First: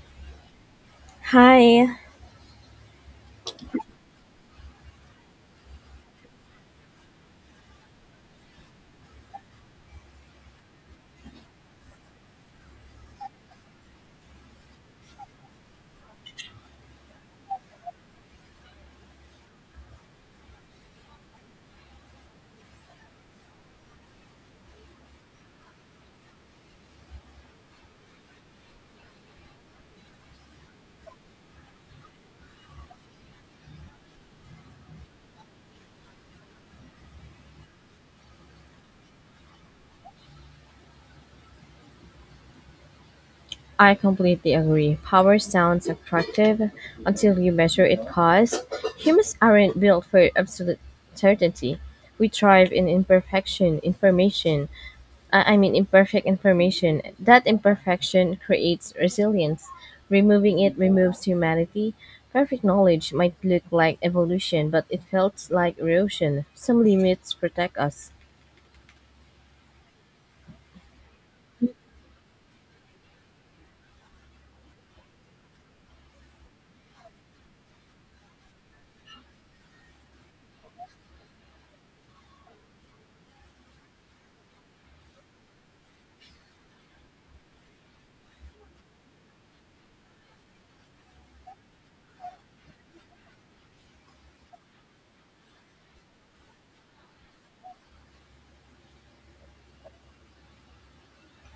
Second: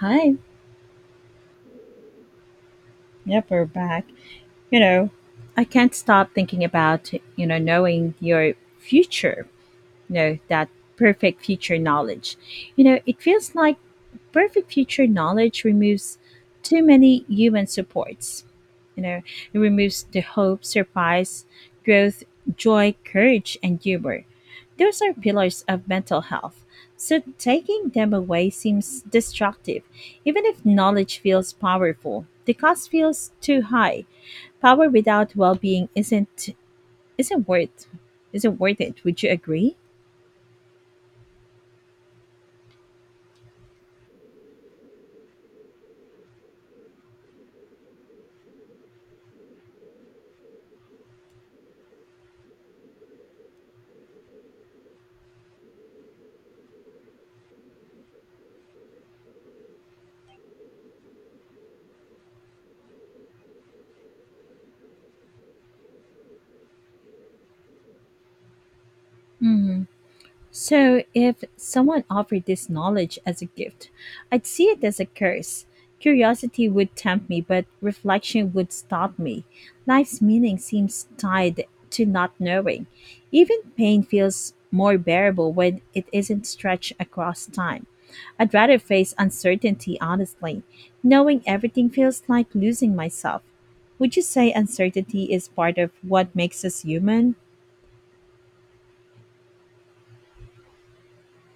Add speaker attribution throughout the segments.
Speaker 1: Hi.
Speaker 2: Hi,
Speaker 1: Yep, we're back. You know, I can't stop thinking about, knowing your future. Know that perfect future knowledge, it feels like perfect future knowledge removes too many human supports. you know it removes the hope, surprise, growth, joy, courage, and humor. Those are pillars of mental health, so taking them away seems destructive. Even if knowledge feels powerful, the cost feels too high. Power without well-being isn't isn't worth isn't worth it. Would you agree?
Speaker 2: I completely agree. Power sounds attractive until you measure its cost. Humans aren't built for absolute certainty. We thrive in imperfection, information. I mean, imperfect information. That imperfection creates resilience. Removing it removes humanity. Perfect knowledge might look like evolution, but it felt like erosion. Some limits protect us.
Speaker 1: So, if someone offered this knowledge as a gift, I'd see it as a curse. Curiosity would tempt me, but reflection would stop me. Life's meaning seems tied to not knowing. Even pain feels more bearable when it isn't stretched across time. I'd rather face uncertainty honestly. Knowing everything feels like losing myself. Would you say uncertainty is part of what makes us human?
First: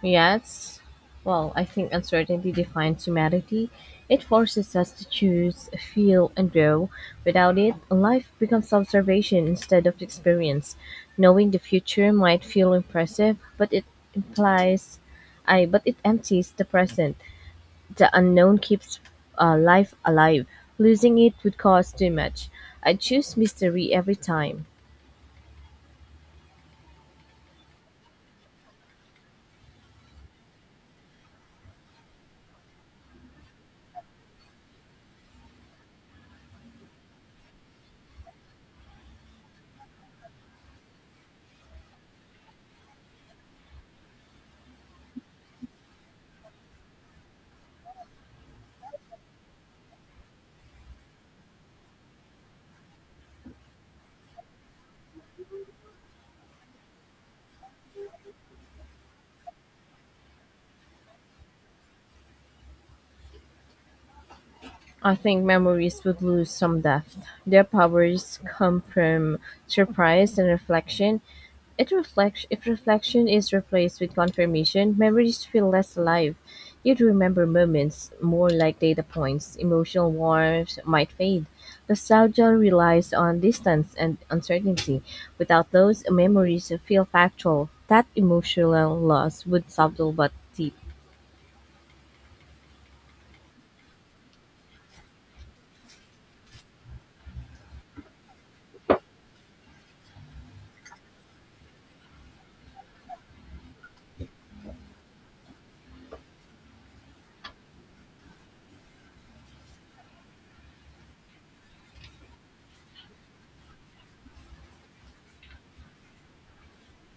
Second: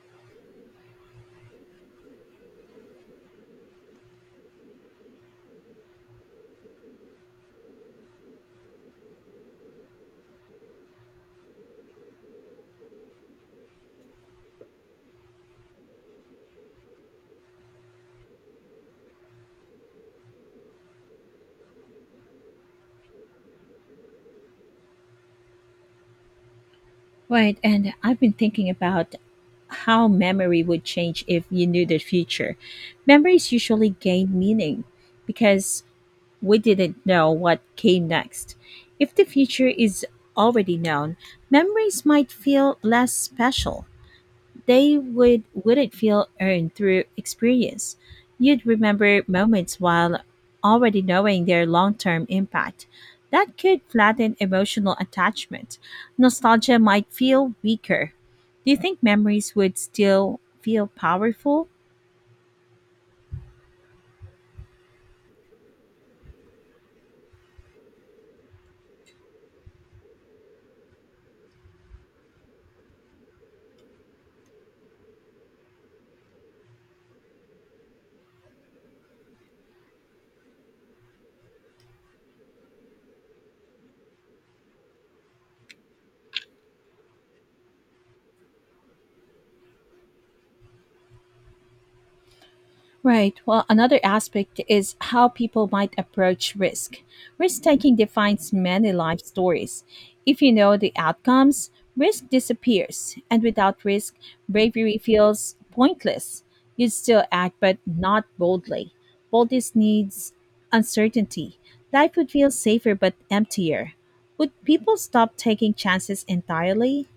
Speaker 2: Yes. Well, I think uncertainty defines humanity. It forces us to choose, feel, and grow. Without it, life becomes observation instead of experience. Knowing the future might feel impressive, but it implies, I but it empties the present. The unknown keeps life alive. Losing it would cost too much. I choose mystery every time.
Speaker 1: Right, and I've been thinking about how memory would change if you knew the future. Memories usually gain meaning because we didn't know what came next. If the future is already known, memories might feel less special. They would Wouldn't feel earned through experience. You'd remember moments while already knowing their long-term impact. That could flatten emotional attachment. Nostalgia might feel weaker. Do you think memories would still feel powerful?
Speaker 2: I think memories would lose some depth. Their powers come from surprise and reflection. It reflects if reflection is replaced with confirmation, memories feel less alive. You'd remember moments more like data points. Emotional warmth might fade. Nostalgia relies on distance and uncertainty. Without those, memories feel factual. That emotional loss would subtle but deep.
Speaker 1: Right. Well, another aspect is how people might approach risk. Risk taking defines many life stories. If you know the outcomes, risk disappears, and without risk, bravery feels pointless. You still act, but not boldly. Boldness needs uncertainty. Life would feel safer but emptier. Would people stop taking chances entirely?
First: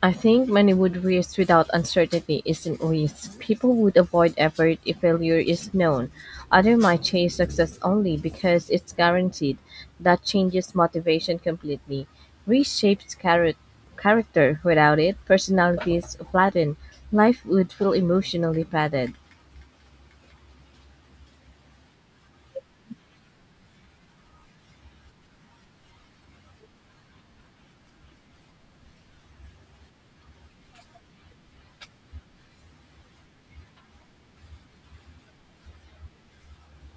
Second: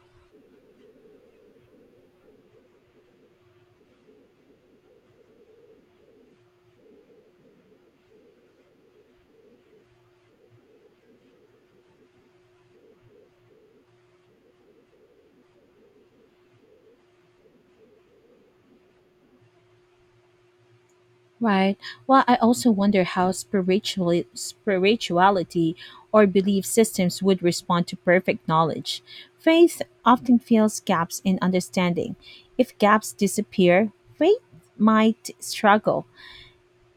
Speaker 2: I think many would risk without uncertainty isn't risk. People would avoid effort if failure is known. Others might chase success only because it's guaranteed. That changes motivation completely. Reshapes charac- character. Without it, personalities flatten. Life would feel emotionally padded.
Speaker 1: Right. Well, I also wonder how spirituality or belief systems would respond to perfect knowledge. Faith often fills gaps in understanding. If gaps disappear, faith might struggle.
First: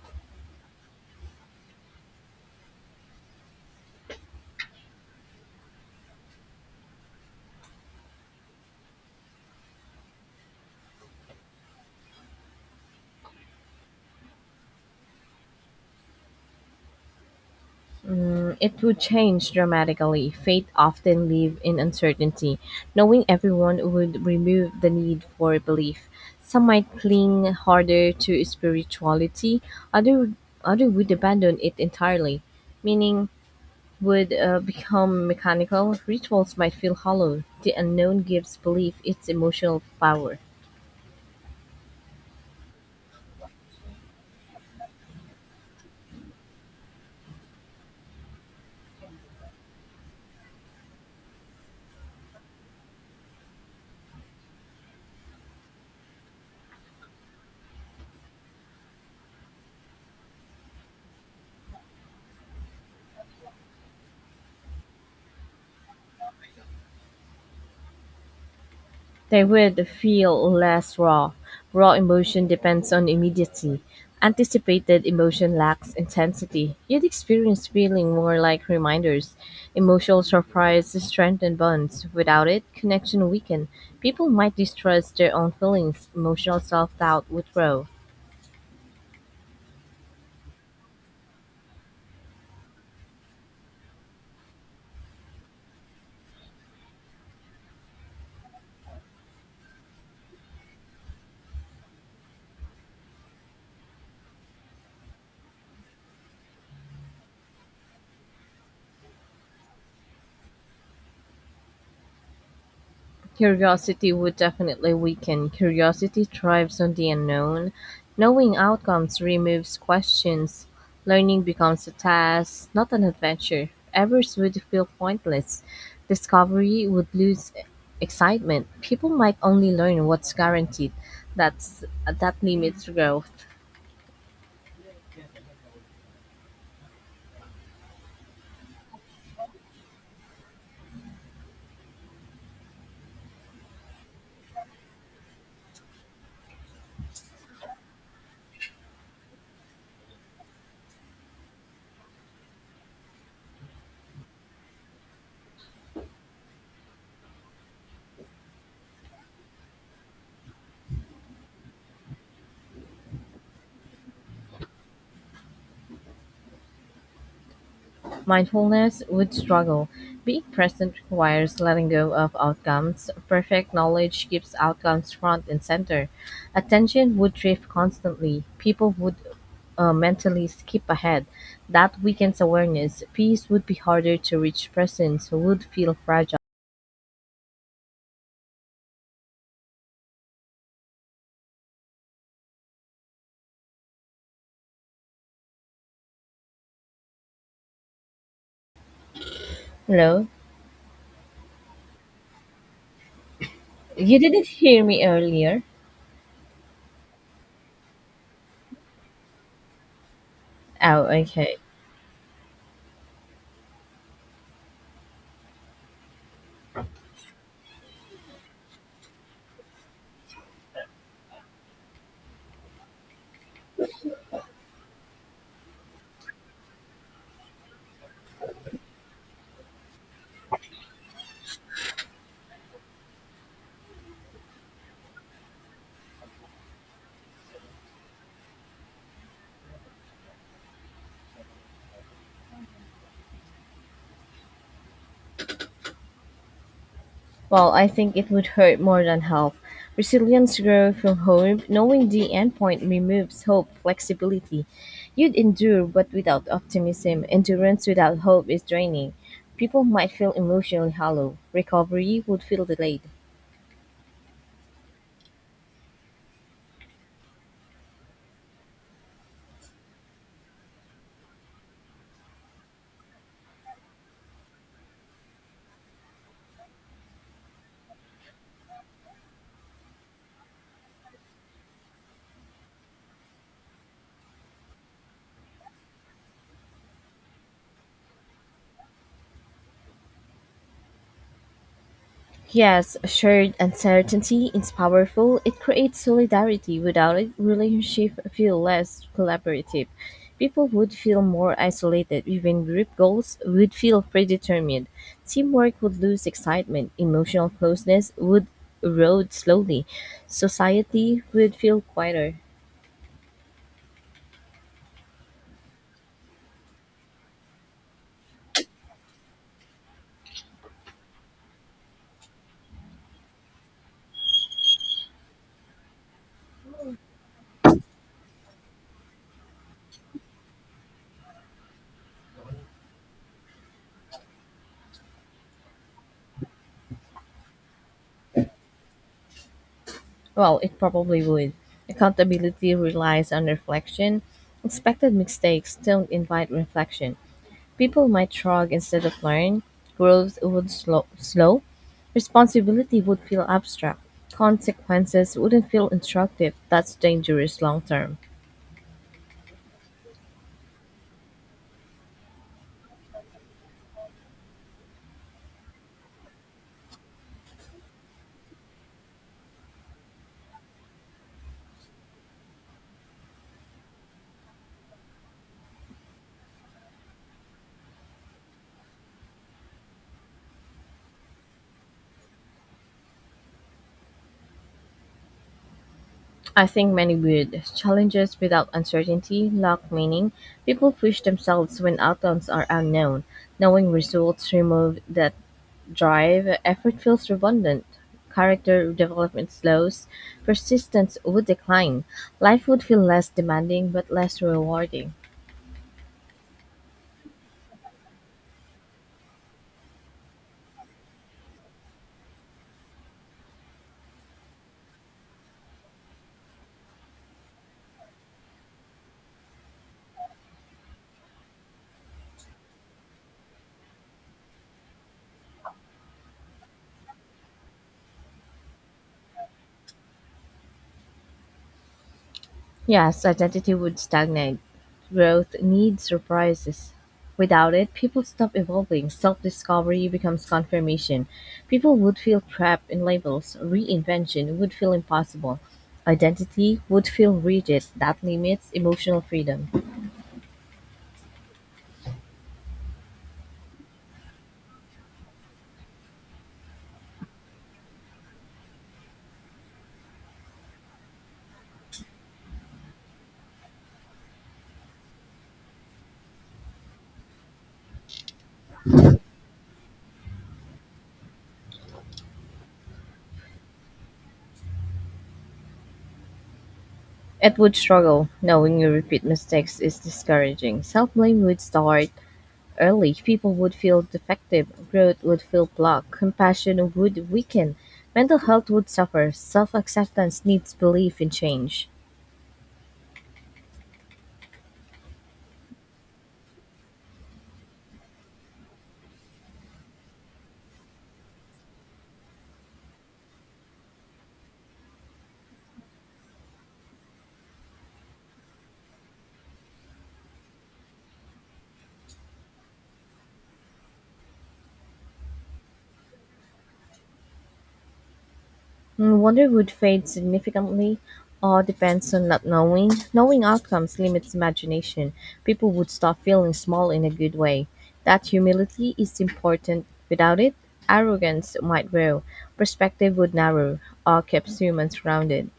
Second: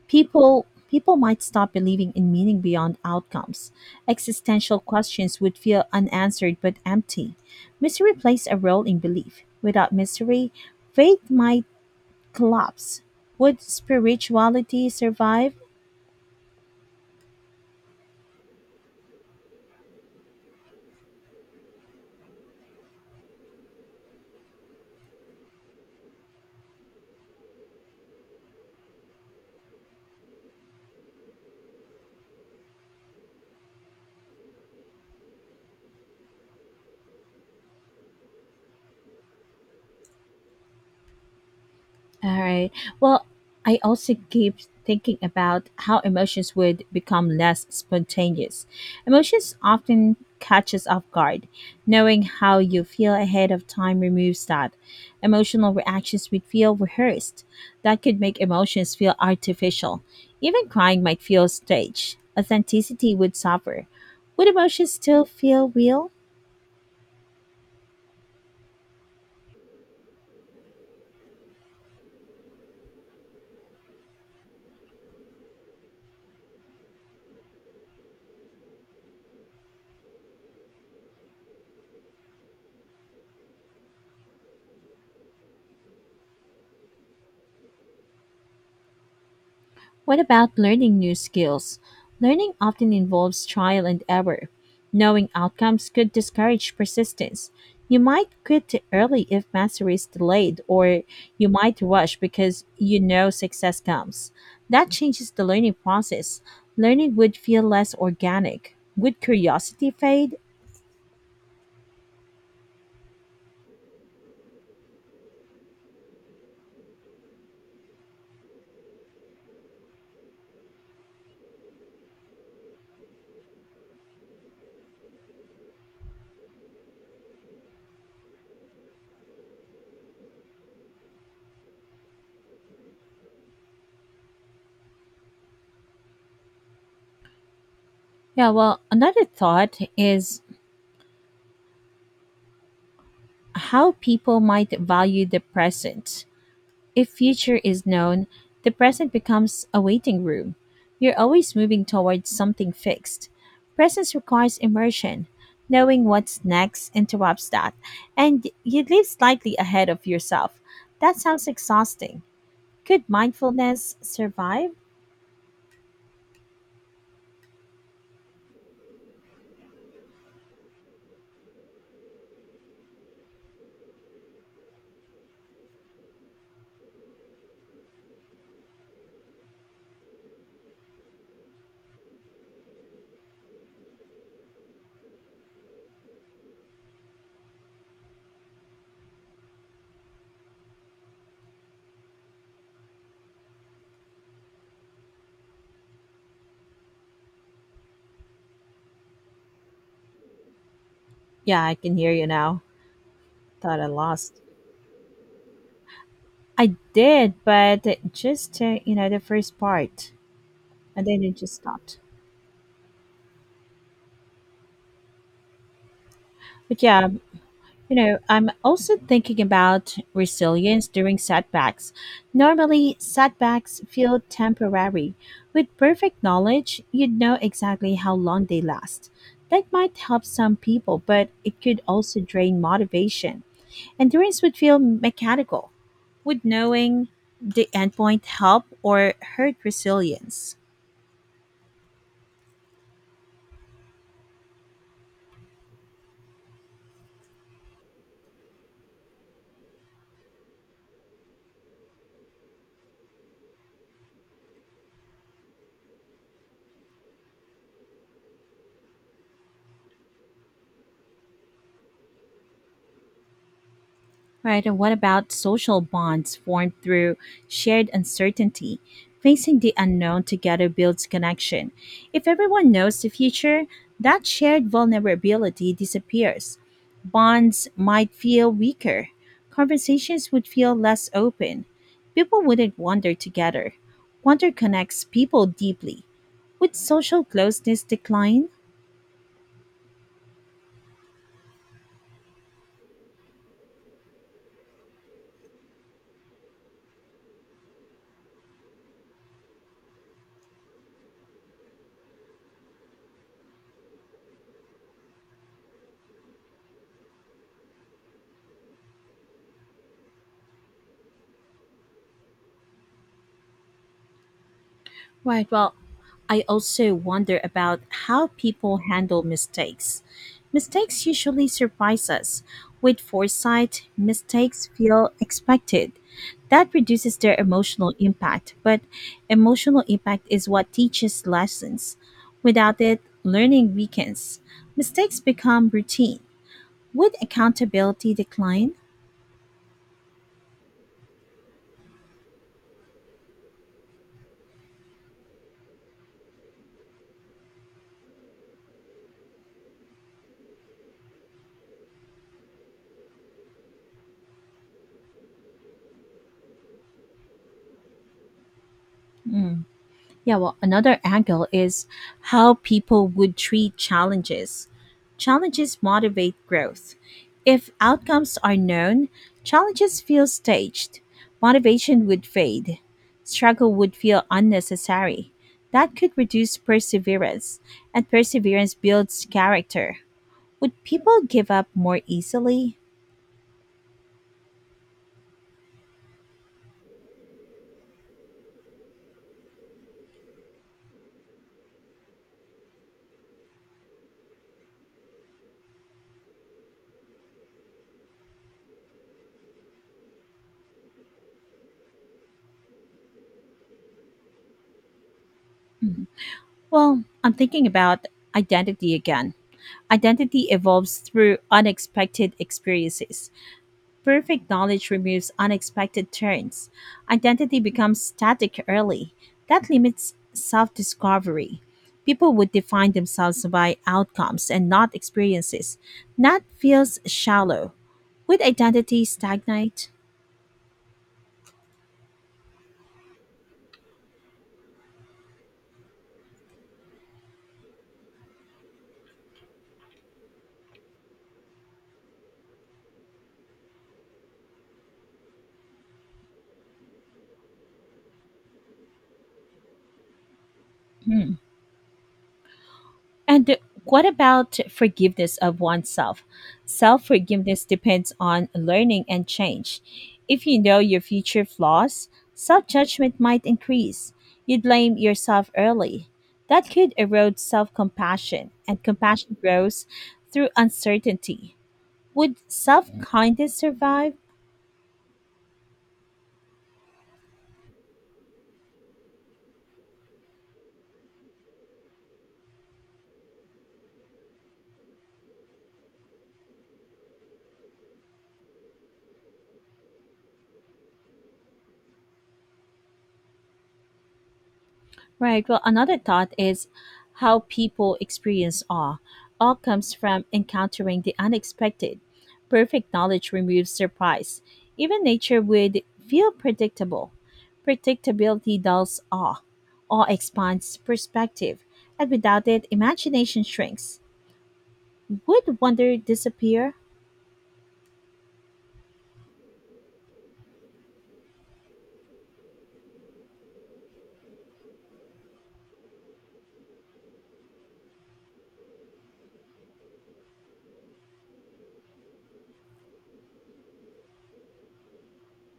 Speaker 1: People might stop believing in meaning beyond outcomes. Existential questions would feel unanswered but empty. Mystery plays a role in belief. Without mystery, faith might collapse. Would spirituality survive?
Speaker 2: It would change dramatically; fate often live in uncertainty. Knowing everyone would remove the need for belief. Some might cling harder to spirituality, other other would abandon it entirely. Meaning would become mechanical. Rituals might feel hollow. The unknown gives belief its emotional power.
Speaker 1: All right. Well, I also keep thinking about how emotions would become less spontaneous. Emotions often catch us off guard. Knowing how you feel ahead of time removes that. Emotional reactions would feel rehearsed. That could make emotions feel artificial. Even crying might feel staged. Authenticity would suffer. Would emotions still feel real?
Speaker 2: They would feel less raw; raw emotion depends on immediacy; anticipated emotion lacks intensity. You'd experience feeling more like reminders. Emotional surprise strengthens bonds. Without it, connection weaken. People might distrust their own feelings. Emotional self doubt would grow.
Speaker 1: What about learning new skills? Learning often involves trial and error. Knowing outcomes could discourage persistence. You might quit early if mastery is delayed, or you might rush because you know success comes. That changes the learning process. Learning would feel less organic. Would curiosity fade?
Speaker 2: Curiosity would definitely weaken. Curiosity thrives on the unknown. Knowing outcomes removes questions. Learning becomes a task, not an adventure. Errors would feel pointless. Discovery would lose excitement. People might only learn what's guaranteed. That's that limits growth.
Speaker 1: Yeah, well, another thought is how people might value the present. If future is known, the present becomes a waiting room. You're always moving towards something fixed. Presence requires immersion. Knowing what's next interrupts that, and you live slightly ahead of yourself. That sounds exhausting. Could mindfulness survive?
Speaker 2: Mindfulness would struggle; being present requires letting go of outcomes. Perfect knowledge keeps outcomes front and center. Attention would drift constantly. People would mentally skip ahead. That weakens awareness. Peace would be harder to reach. Presence would feel fragile. Hello?
Speaker 1: Yeah, I can hear you now. Thought I
Speaker 2: You
Speaker 1: lost.
Speaker 2: didn't hear me earlier?
Speaker 1: I did, but just the first part,
Speaker 2: Oh,
Speaker 1: and then it just
Speaker 2: okay.
Speaker 1: stopped. But yeah, I'm also thinking about resilience during setbacks. Normally, setbacks feel temporary. With perfect knowledge, you'd know exactly how long they last. That might help some people, but it could also drain motivation. Endurance would feel mechanical. Would knowing the endpoint help or hurt resilience?
Speaker 2: Well, I think it would hurt more than help. Resilience grows from hope. Knowing the endpoint removes hope, flexibility. You'd endure, but without optimism. Endurance without hope is draining. People might feel emotionally hollow. Recovery would feel delayed.
Speaker 1: Right, and what about social bonds formed through shared uncertainty? Facing the unknown together builds connection. If everyone knows the future, that shared vulnerability disappears. Bonds might feel weaker. Conversations would feel less open. People wouldn't wander together. Wonder connects people deeply. Would social closeness decline?
Speaker 2: Yes, shared uncertainty is powerful. It creates solidarity. Without it, relationships feel less collaborative. People would feel more isolated. Even group goals would feel predetermined. Teamwork would lose excitement. Emotional closeness would erode slowly. Society would feel quieter.
Speaker 1: Right. Well, I also wonder about how people handle mistakes. Mistakes usually surprise us. With foresight, mistakes feel expected. That reduces their emotional impact, but emotional impact is what teaches lessons. Without it, learning weakens. Mistakes become routine. Would accountability decline?
Speaker 2: Well, it probably would. Accountability relies on reflection. Expected mistakes don't invite reflection. People might shrug instead of learn. Growth would slow. Responsibility would feel abstract. Consequences wouldn't feel instructive. That's dangerous long term.
Speaker 1: Yeah, well, another angle is how people would treat challenges. Challenges motivate growth. If outcomes are known, challenges feel staged. Motivation would fade. Struggle would feel unnecessary. That could reduce perseverance, and perseverance builds character. Would people give up more easily?
Speaker 2: I think many would. Challenges without uncertainty lack meaning. People push themselves when outcomes are unknown. Knowing results remove that drive. Effort feels redundant. Character development slows. Persistence would decline. Life would feel less demanding but less rewarding.
Speaker 1: Well, I'm thinking about identity again. Identity evolves through unexpected experiences. Perfect knowledge removes unexpected turns. Identity becomes static early. That limits self discovery. People would define themselves by outcomes and not experiences. That feels shallow. Would identity stagnate?
Speaker 2: Yes, identity would stagnate. Growth needs surprises. Without it, people stop evolving. Self discovery becomes confirmation. People would feel trapped in labels. Reinvention would feel impossible. Identity would feel rigid. That limits emotional freedom.
Speaker 1: And what about forgiveness of oneself? Self forgiveness depends on learning and change. If you know your future flaws, self judgment might increase. You blame yourself early. That could erode self compassion, and compassion grows through uncertainty. Would self kindness survive?
Speaker 2: It would struggle. Knowing you repeat mistakes is discouraging. Self blame would start. Early, people would feel defective, growth would feel blocked, compassion would weaken, mental health would suffer, self acceptance needs belief in change.
Speaker 1: Right. Well, another thought is how people experience awe. Awe comes from encountering the unexpected. Perfect knowledge removes surprise. Even nature would feel predictable. Predictability dulls awe. Awe expands perspective, and without it, imagination shrinks. Would wonder disappear?
Speaker 2: Wonder would fade significantly. All depends on not knowing. Knowing outcomes limits imagination. People would stop feeling small in a good way. That humility is important. Without it, arrogance might grow, perspective would narrow, all keeps humans rounded.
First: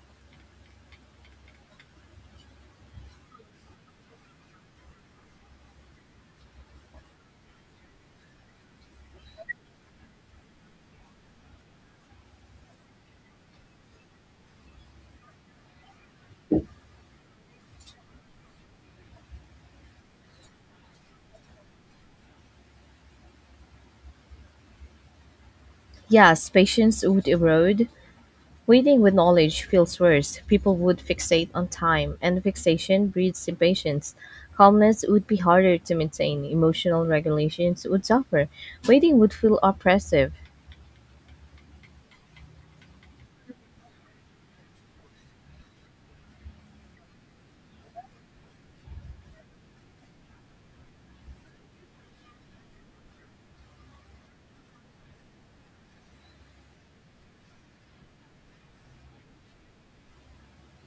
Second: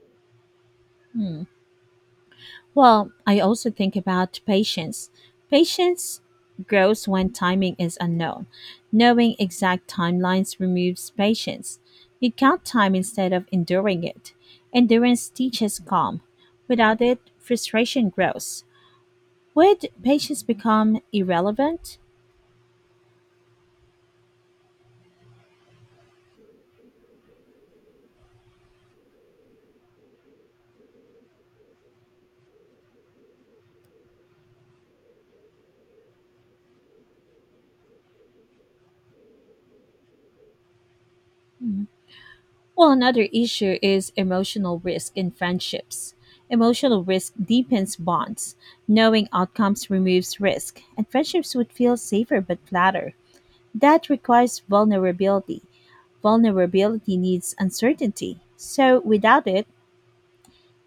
Speaker 1: Hmm. Well, I also think about patience. Patience grows when timing is unknown. Knowing exact timelines removes patience. You count time instead of enduring it. Endurance teaches calm. Without it, frustration grows. Would patience become irrelevant?
Speaker 2: Yes, patience would erode, waiting with knowledge feels worse. People would fixate on time, and fixation breeds impatience. Calmness would be harder to maintain. Emotional regulations would suffer. Waiting would feel oppressive.
Speaker 1: Mhm. Well, another issue is emotional risk in friendships. Emotional risk deepens bonds. Knowing outcomes removes risk, and friendships would feel safer but flatter. That requires vulnerability. Vulnerability needs uncertainty. So without it,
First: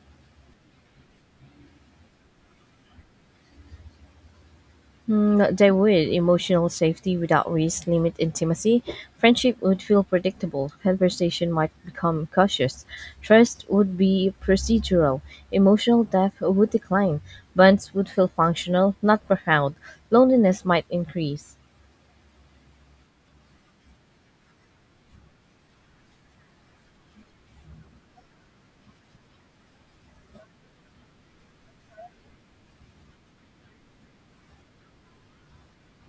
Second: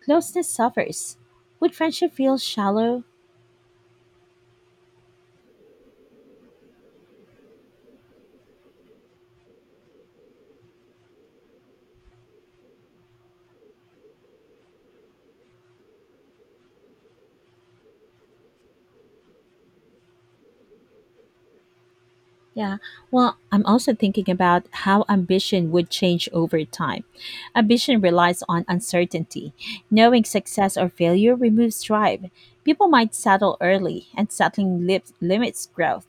Speaker 1: closeness suffers. Would friendship feel shallow?
Speaker 2: Mm, they would. Emotional safety without risk limit intimacy. Friendship would feel predictable. Conversation might become cautious. Trust would be procedural. Emotional depth would decline. Bonds would feel functional, not profound. Loneliness might increase.
Speaker 1: Yeah. Well, I'm also thinking about how ambition would change over time. Ambition relies on uncertainty. Knowing success or failure removes drive. People might settle early, and limits growth.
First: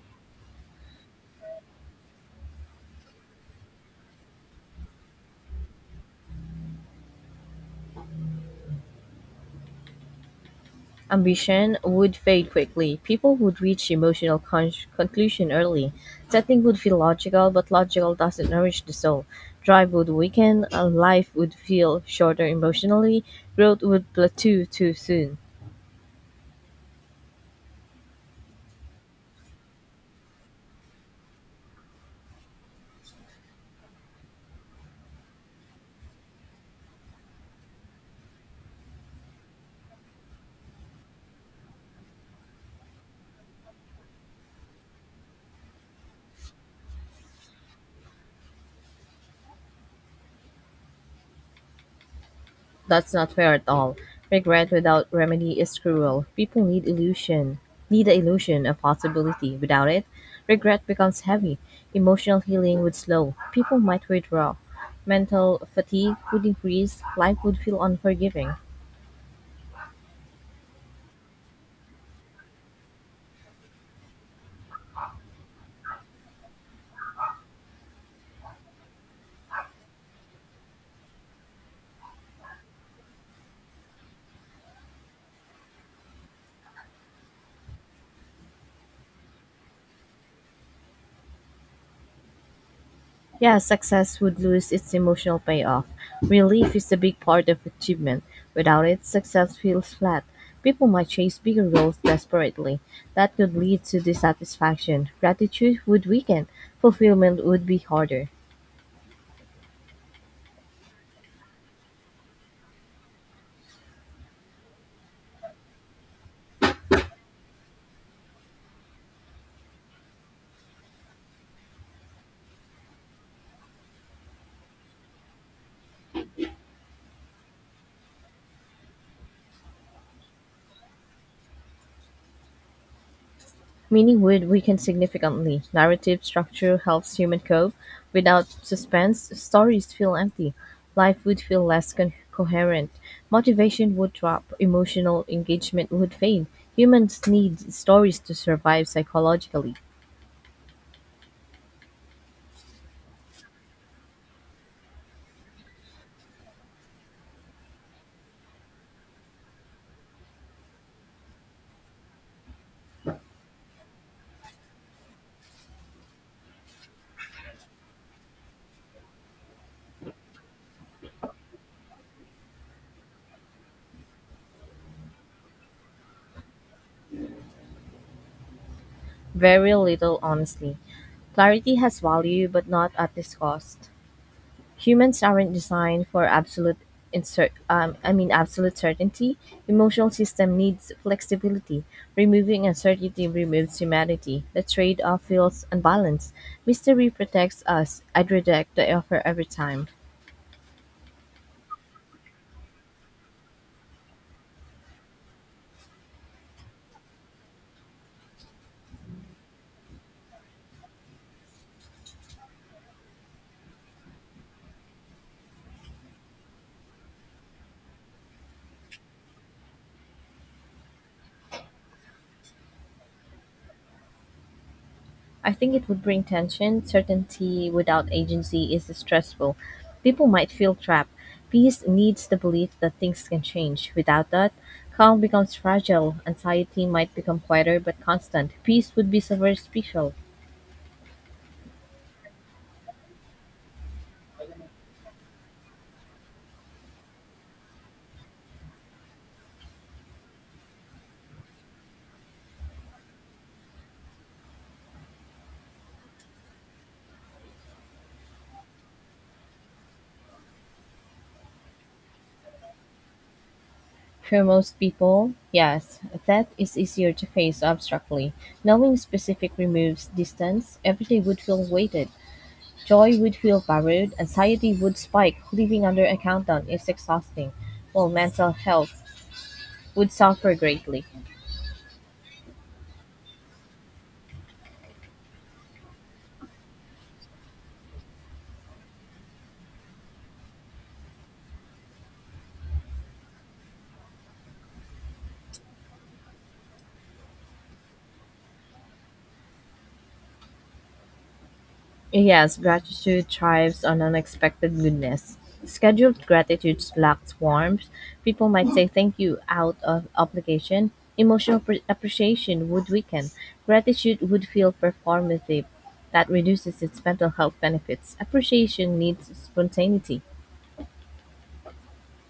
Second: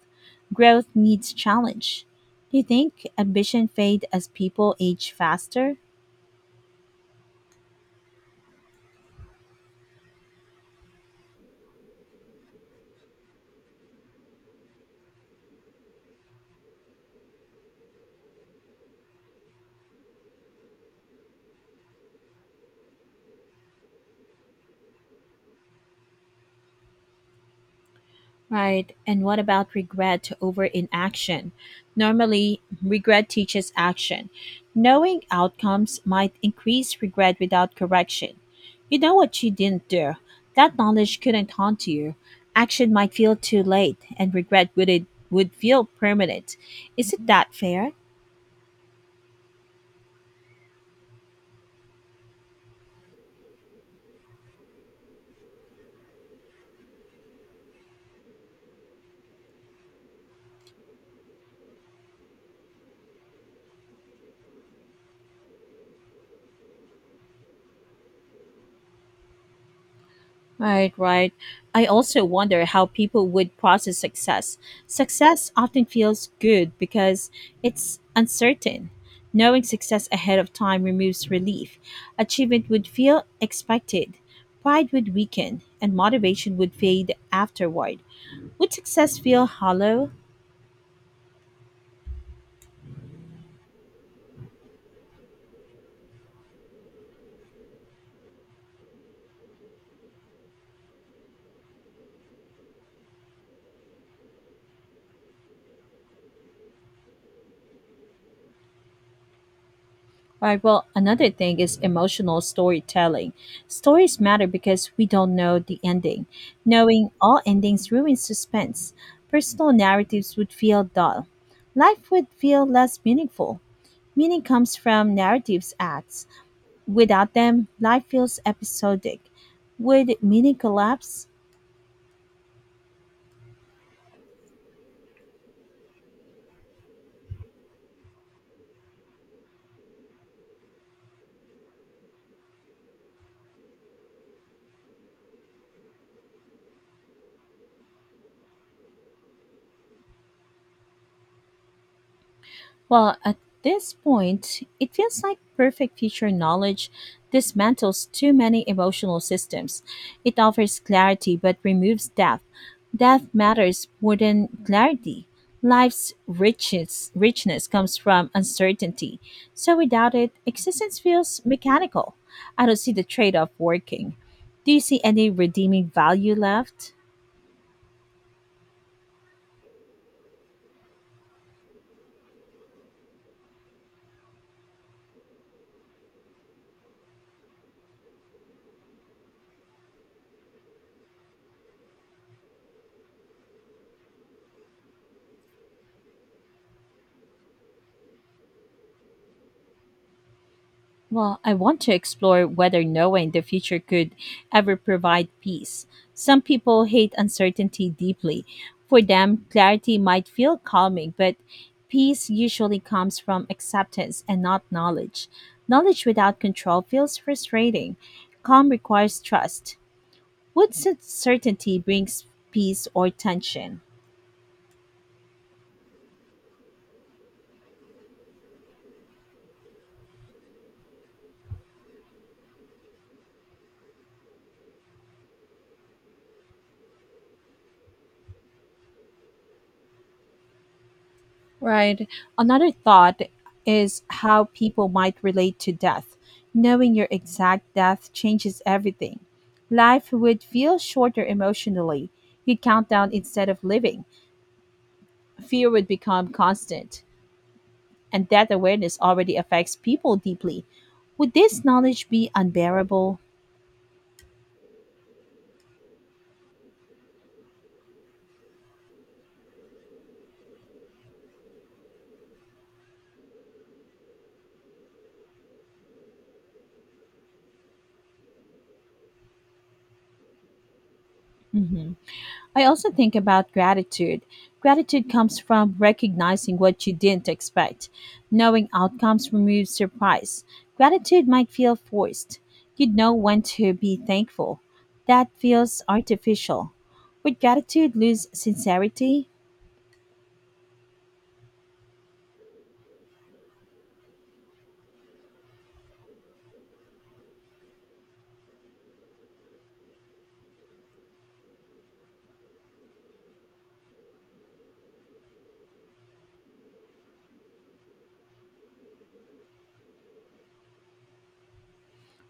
Speaker 1: Growth needs challenge. Do you think ambition fades as people age faster?
Speaker 2: Ambition would fade quickly. People would reach emotional conclusion early. Setting would feel logical, but logical doesn't nourish the soul. Drive would weaken, and life would feel shorter emotionally. Growth would plateau too soon.
Speaker 1: Right. And what about regret over inaction? Normally, regret teaches action. Knowing outcomes might increase regret without correction. You know what you didn't do. That knowledge couldn't haunt you. Action might feel too late, and regret would it would feel permanent. Isn't that fair?
Speaker 2: That's not fair at all. Regret without remedy is cruel. Need the illusion of possibility. Without it, regret becomes heavy. Emotional healing would slow. People might withdraw. Mental fatigue would increase. Life would feel unforgiving.
Speaker 1: Right, right. I also wonder how people would process success. Success often feels good because it's uncertain. Knowing success ahead of time removes relief. Achievement would feel expected. Pride would weaken, and motivation would fade afterward. Would success feel hollow?
Speaker 2: Yeah, success would lose its emotional payoff. Relief is a big part of achievement. Without it, success feels flat. People might chase bigger goals desperately. That could lead to dissatisfaction. Gratitude would weaken. Fulfillment would be harder.
Speaker 1: Right. Well, another thing is emotional storytelling. Stories matter because we don't know the ending. Knowing all endings ruins suspense. Personal narratives would feel dull. Life would feel less meaningful. Meaning comes from narratives acts. Without them, life feels episodic. Would meaning collapse?
Speaker 2: Meaning would weaken significantly. Narrative structure helps human cope. Without suspense, stories feel empty. Life would feel less coherent. Motivation would drop. Emotional engagement would fade. Humans need stories to survive psychologically.
Speaker 1: Well, at this point, it feels like perfect future knowledge dismantles too many emotional systems. It offers clarity but removes depth. Depth matters more than clarity. Richness comes from uncertainty. So without it, existence feels mechanical. I don't see the trade off working. Do you see any redeeming value left?
Speaker 2: Very little, honestly. Clarity has value, but not at this cost. Humans aren't designed for absolute I mean absolute certainty. Emotional system needs flexibility. Removing uncertainty removes humanity. The trade-off feels unbalanced. Mystery protects us. I'd reject the offer every time.
Speaker 1: Well, I want to explore whether knowing the future could ever provide peace. Some people hate uncertainty deeply. For them, clarity might feel calming, but peace usually comes from acceptance and not knowledge. Knowledge without control feels frustrating. Calm requires trust. Would certainty brings peace or tension?
Speaker 2: I think it would bring tension. Certainty without agency is stressful. People might feel trapped. Peace needs the belief that things can change. Without that, calm becomes fragile. Anxiety might become quieter but constant. Peace would be so very special.
Speaker 1: Right. Another thought is how people might relate to death. Knowing your exact death changes everything. Life would feel shorter emotionally. You'd count down instead of living. Fear would become constant. And that awareness already affects people deeply. Would this knowledge be unbearable?
Speaker 2: For most people, yes, that is easier to face abstractly. Knowing specific removes distance. Everything would feel weighted. Joy would feel borrowed. Anxiety would spike. Living under a countdown is exhausting. Well, mental health would suffer greatly.
Speaker 1: Mhm. I also think about gratitude. Gratitude comes from recognizing what you didn't expect. Knowing outcomes removes surprise. Gratitude might feel forced. You would know when to be thankful. That feels artificial. Would gratitude lose sincerity?
Speaker 2: Yes, gratitude thrives on unexpected goodness. Scheduled gratitude lacks warmth. People might say thank you out of obligation. Emotional appreciation would weaken. Gratitude would feel performative. That reduces its mental health benefits. Appreciation needs spontaneity.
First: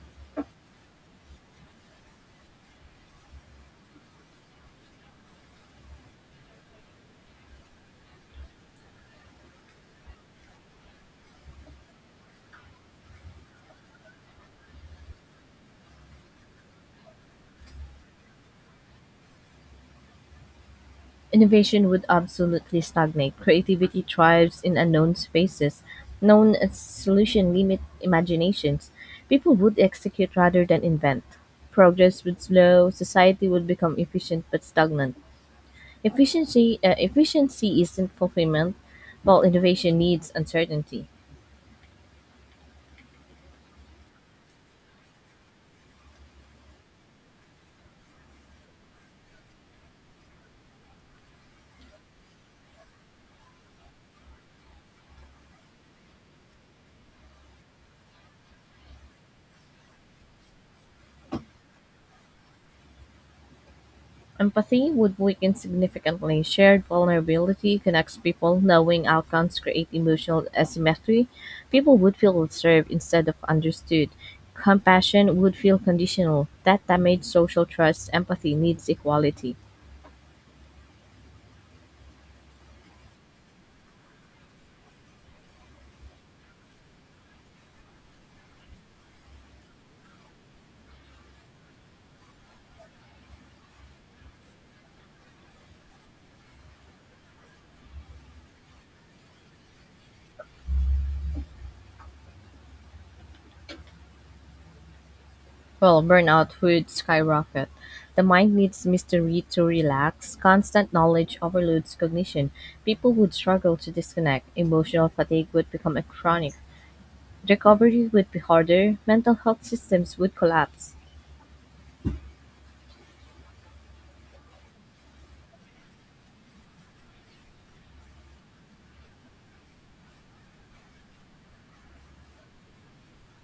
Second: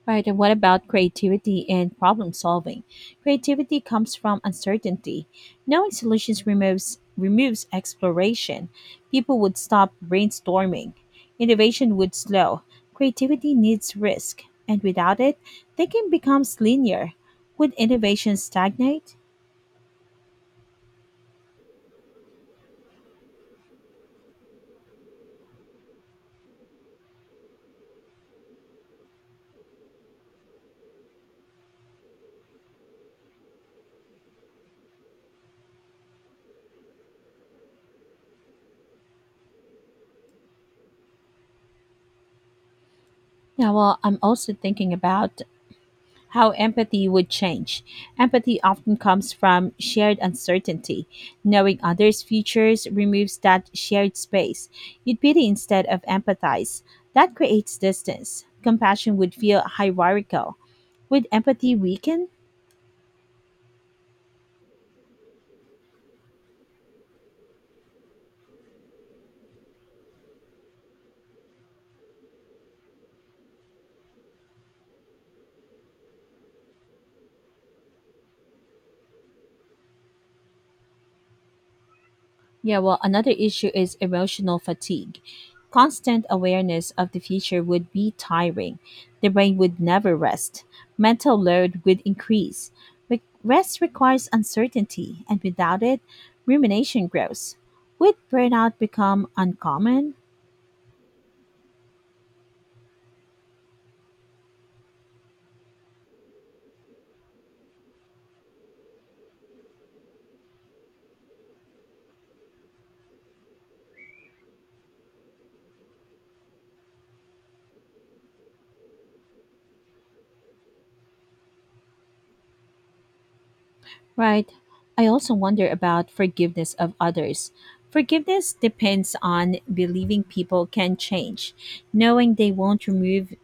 Speaker 1: Right, and what about creativity and problem solving? Creativity comes from uncertainty. Knowing solutions removes exploration. People would stop brainstorming. Innovation would slow. Creativity needs risk, and without it, thinking becomes linear. Would innovation stagnate?
Speaker 2: Innovation would absolutely stagnate. Creativity thrives in unknown spaces. Known solutions limit imaginations. People would execute rather than invent. Progress would slow. Society would become efficient but stagnant. Efficiency, efficiency isn't fulfillment, while innovation needs uncertainty.
Speaker 1: Yeah, well, I'm also thinking about how empathy would change. Empathy often comes from shared uncertainty. Knowing others' futures removes that shared space. You'd pity instead of empathize. That creates distance. Compassion would feel hierarchical. Would empathy weaken?
Speaker 2: Empathy would weaken significantly. Shared vulnerability connects people. Knowing outcomes create emotional asymmetry. People would feel observed instead of understood. Compassion would feel conditional. That damages social trust. Empathy needs equality.
Speaker 1: Yeah, well, another issue is emotional fatigue. Constant awareness of the future would be tiring. The brain would never rest. Mental load would increase. Rest requires uncertainty, and without it, rumination grows. Would burnout become uncommon?
Speaker 2: Well, burnout would skyrocket. The mind needs mystery to relax. Constant knowledge overloads cognition. People would struggle to disconnect. Emotional fatigue would become a chronic. Recovery would be harder, mental health systems would collapse.
Speaker 1: Right. I also wonder about forgiveness of others. Forgiveness depends on believing people can change, knowing they won't remove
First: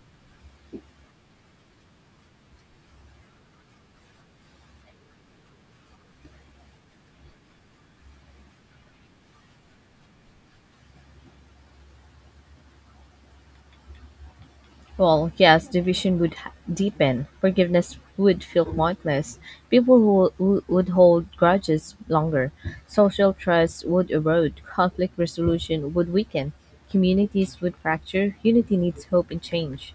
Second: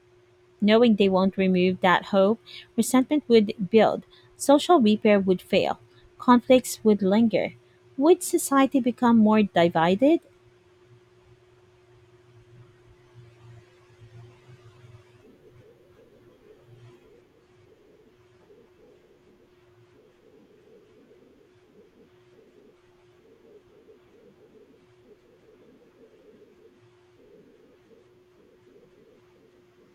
Speaker 1: knowing they won't remove that hope, resentment would build, social repair would fail, conflicts would linger. Would society become more divided?
Speaker 2: Well, yes, division would deepen, forgiveness would feel pointless, people who would hold grudges longer, social trust would erode, conflict resolution would weaken, communities would fracture, unity needs hope and change.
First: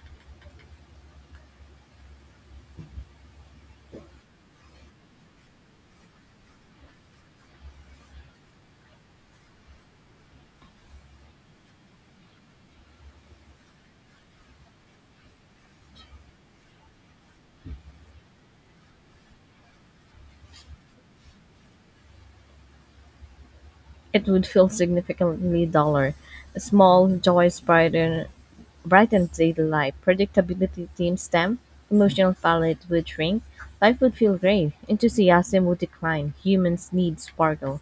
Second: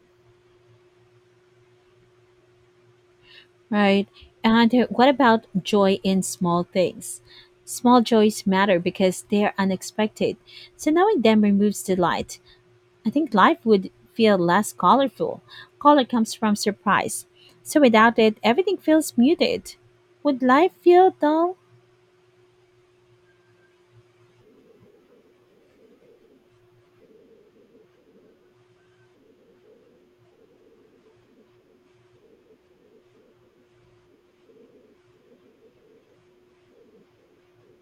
Speaker 1: Right. And what about joy in small things? Small joys matter because they are unexpected. So knowing them removes delight. I think life would feel less colorful. Color comes from surprise. So without it, everything feels muted. Would life feel dull?
Speaker 2: It would feel significantly duller; a small joys brightens daily life. Predictability thin them. Emotional palette would shrink, life would feel gray, enthusiasm would decline, humans need sparkle.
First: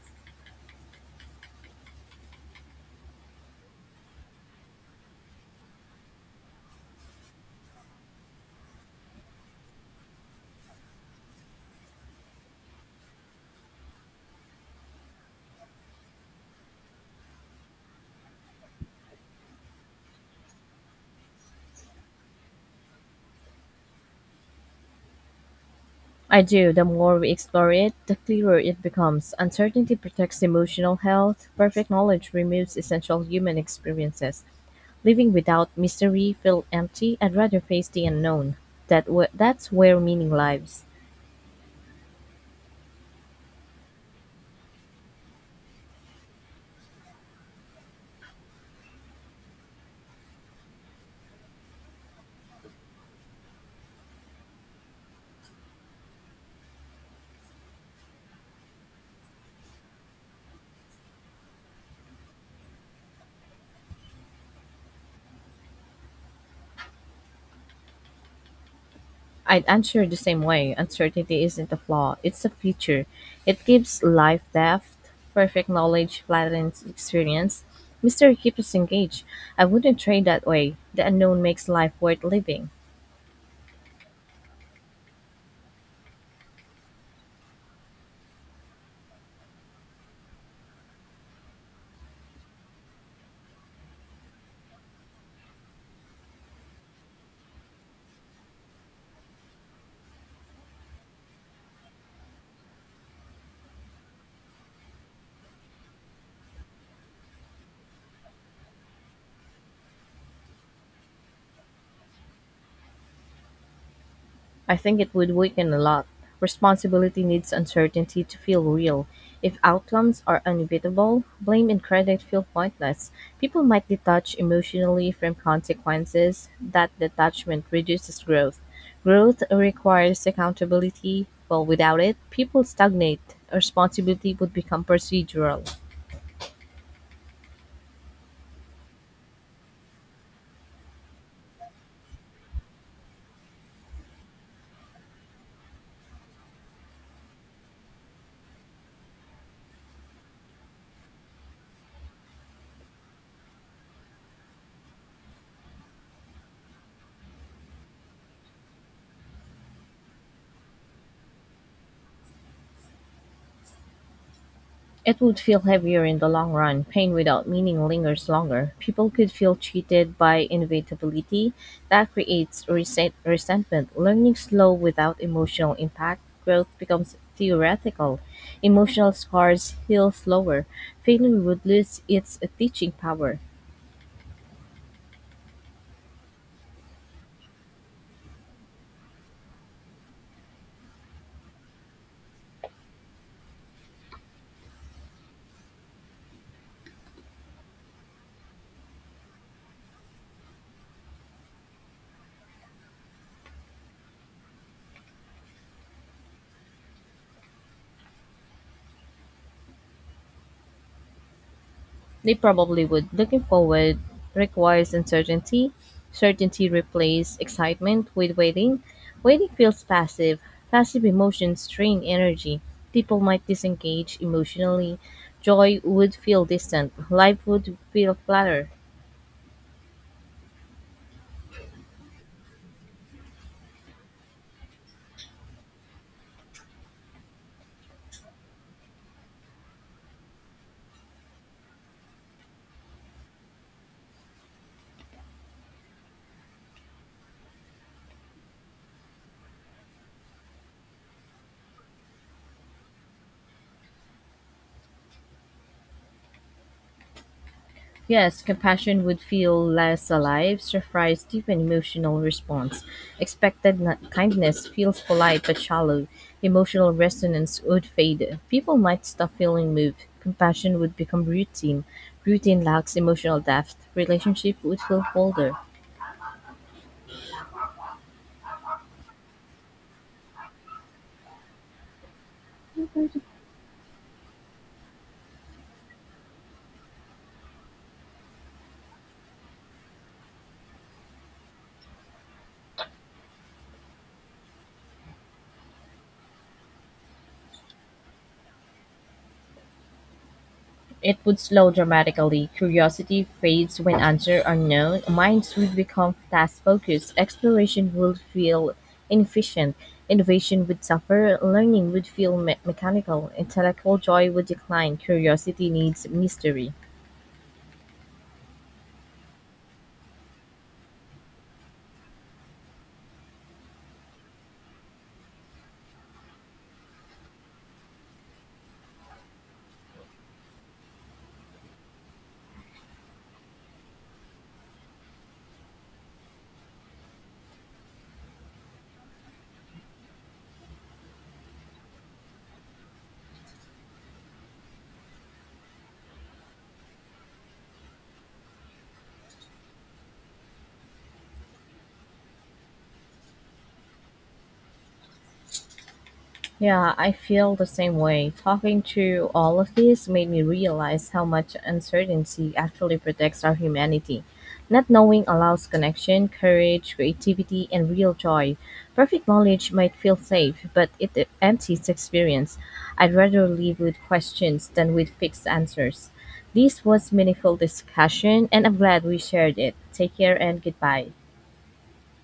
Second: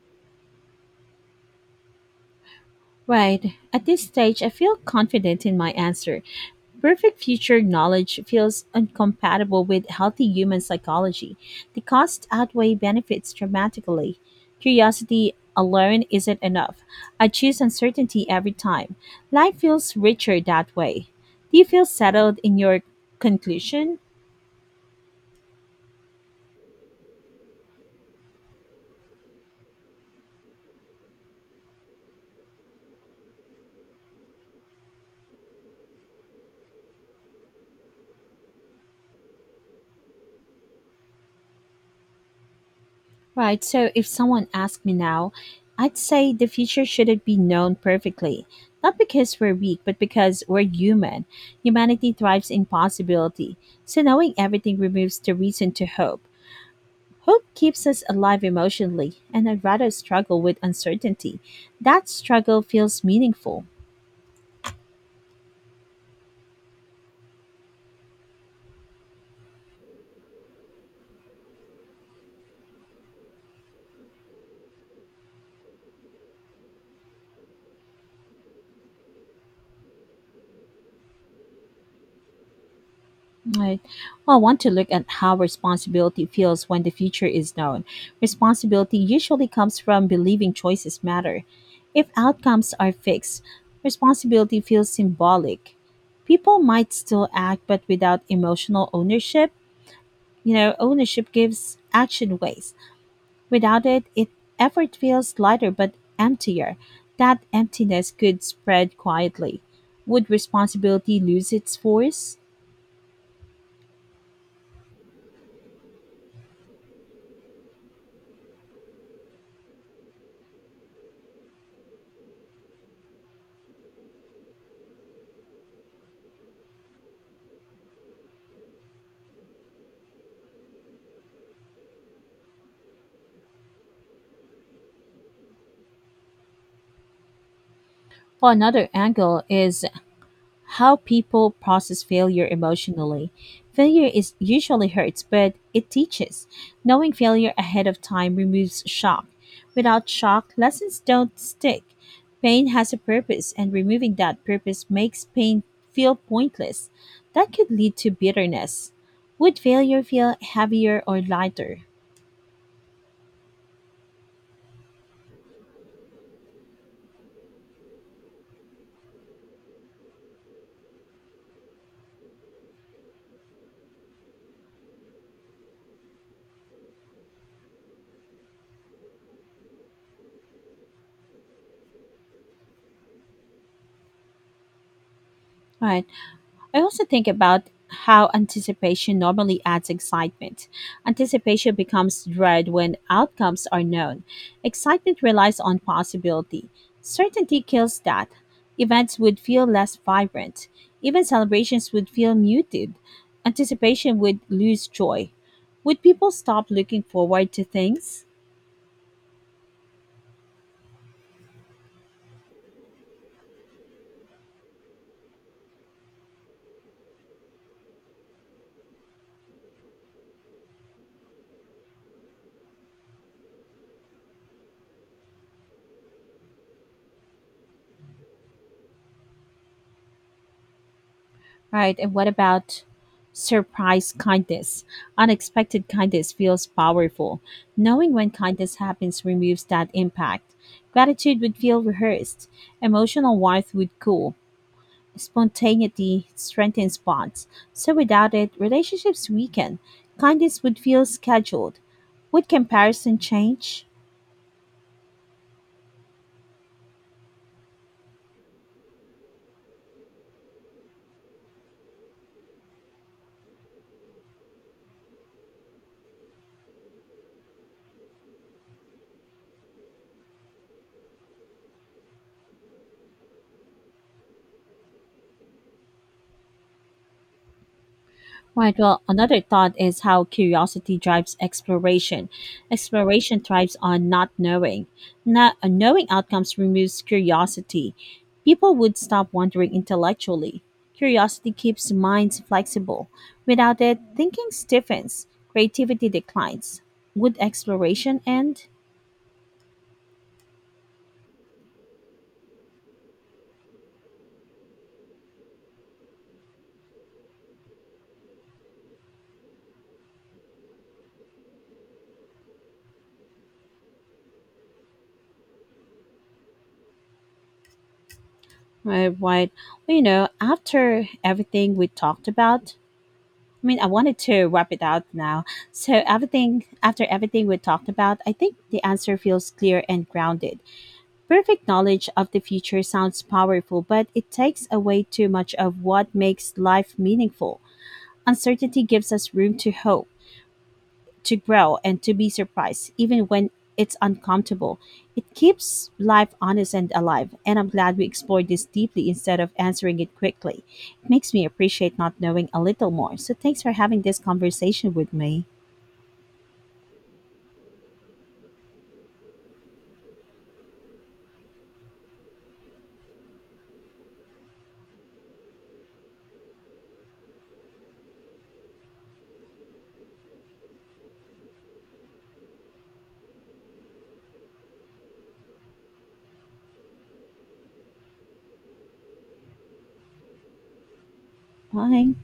Speaker 1: Right. At this stage, I feel confident in my answer. Perfect future knowledge feels incompatible with healthy human psychology. The costs outweigh benefits dramatically. Curiosity alone isn't enough. I choose uncertainty every time. Life feels richer that way. Do you feel settled in your conclusion?
Speaker 2: I do, the more we explore it, the clearer it becomes. Uncertainty protects emotional health, perfect knowledge removes essential human experiences. Living without mystery feel empty. I'd rather face the unknown. That's where meaning lives.
Speaker 1: Right. So if someone asked me now, I'd say the future shouldn't be known perfectly. Not because we're weak, but because we're human. Humanity thrives in possibility. So knowing everything removes the reason to hope. Hope keeps us alive emotionally, and I'd rather struggle with uncertainty. That struggle feels meaningful.
Speaker 2: I'd answer the same way. Uncertainty isn't a flaw, it's a feature. It gives life depth, perfect knowledge, flattens experience. Mystery keeps us engaged. I wouldn't trade that way. The unknown makes life worth living.
Speaker 1: Right. Well, I want to look at how responsibility feels when the future is known. Responsibility usually comes from believing choices matter. If outcomes are fixed, responsibility feels symbolic. People might still act, but without emotional ownership, ownership gives action ways. Without it, effort feels lighter but emptier. That emptiness could spread quietly. Would responsibility lose its force?
Speaker 2: I think it would weaken a lot. Responsibility needs uncertainty to feel real. If outcomes are inevitable, blame and credit feel pointless. People might detach emotionally from consequences. That detachment reduces growth. Growth requires accountability. Well, without it, people stagnate. Responsibility would become procedural.
Speaker 1: Well, another angle is how people process failure emotionally. Failure is usually hurts, but it teaches. Knowing failure ahead of time removes shock. Without shock, lessons don't stick. Pain has a purpose, and removing that purpose makes pain feel pointless. That could lead to bitterness. Would failure feel heavier or lighter?
Speaker 2: It would feel heavier in the long run, pain without meaning lingers longer. People could feel cheated by inevitability. That creates resentment. Learning slow without emotional impact, growth becomes theoretical. Emotional scars heal slower. Failure would lose its teaching power.
Speaker 1: Right. I also think about how anticipation normally adds excitement. Anticipation becomes dread when outcomes are known. Excitement relies on possibility. Certainty kills that. Events would feel less vibrant. Even celebrations would feel muted. Anticipation would lose joy. Would people stop looking forward to things?
Speaker 2: They probably would. Looking forward requires uncertainty. Certainty replaces excitement with waiting. Waiting feels passive. Passive emotions drain energy. People might disengage emotionally. Joy would feel distant. Life would feel flatter.
Speaker 1: Right. And what about surprise kindness? Unexpected kindness feels powerful. Knowing when kindness happens removes that impact. Gratitude would feel rehearsed. Emotional warmth would cool. Spontaneity strengthens bonds. So without it, relationships weaken. Kindness would feel scheduled. Would comparison change?
Speaker 2: Yes, compassion would feel less alive, surprise, deep and emotional response. Expected kindness feels polite but shallow. Emotional resonance would fade. People might stop feeling moved. Compassion would become routine. Routine lacks emotional depth. Relationship would feel colder.
Speaker 1: Right. Well, another thought is how curiosity drives exploration. Exploration thrives on not knowing. Not knowing outcomes removes curiosity. People would stop wondering intellectually. Curiosity keeps minds flexible. Without it, thinking stiffens. Creativity declines. Would exploration end?
Speaker 2: It would slow dramatically, curiosity fades when answers are known, minds would become task-focused, exploration would feel inefficient, innovation would suffer, learning would feel mechanical, intellectual joy would decline, curiosity needs mystery.
Speaker 1: Right. Right. Well, after everything we talked about, I wanted to wrap it out now. So everything After everything we talked about, I think the answer feels clear and grounded. Perfect knowledge of the future sounds powerful, but it takes away too much of what makes life meaningful. Uncertainty gives us room to hope to grow and to be surprised, even when it's uncomfortable. It keeps life honest and alive, and I'm glad we explored this deeply instead of answering it quickly. It makes me appreciate not knowing a little more. So, thanks for having this conversation with me.
Speaker 2: Yeah, I feel the same way. Talking to all of this made me realize how much uncertainty actually protects our humanity. Not knowing allows connection, courage, creativity, and real joy. Perfect knowledge might feel safe, but it empties experience. I'd rather live with questions than with fixed answers. This was meaningful discussion, and I'm glad we shared it. Take care and goodbye.
Speaker 1: Bye.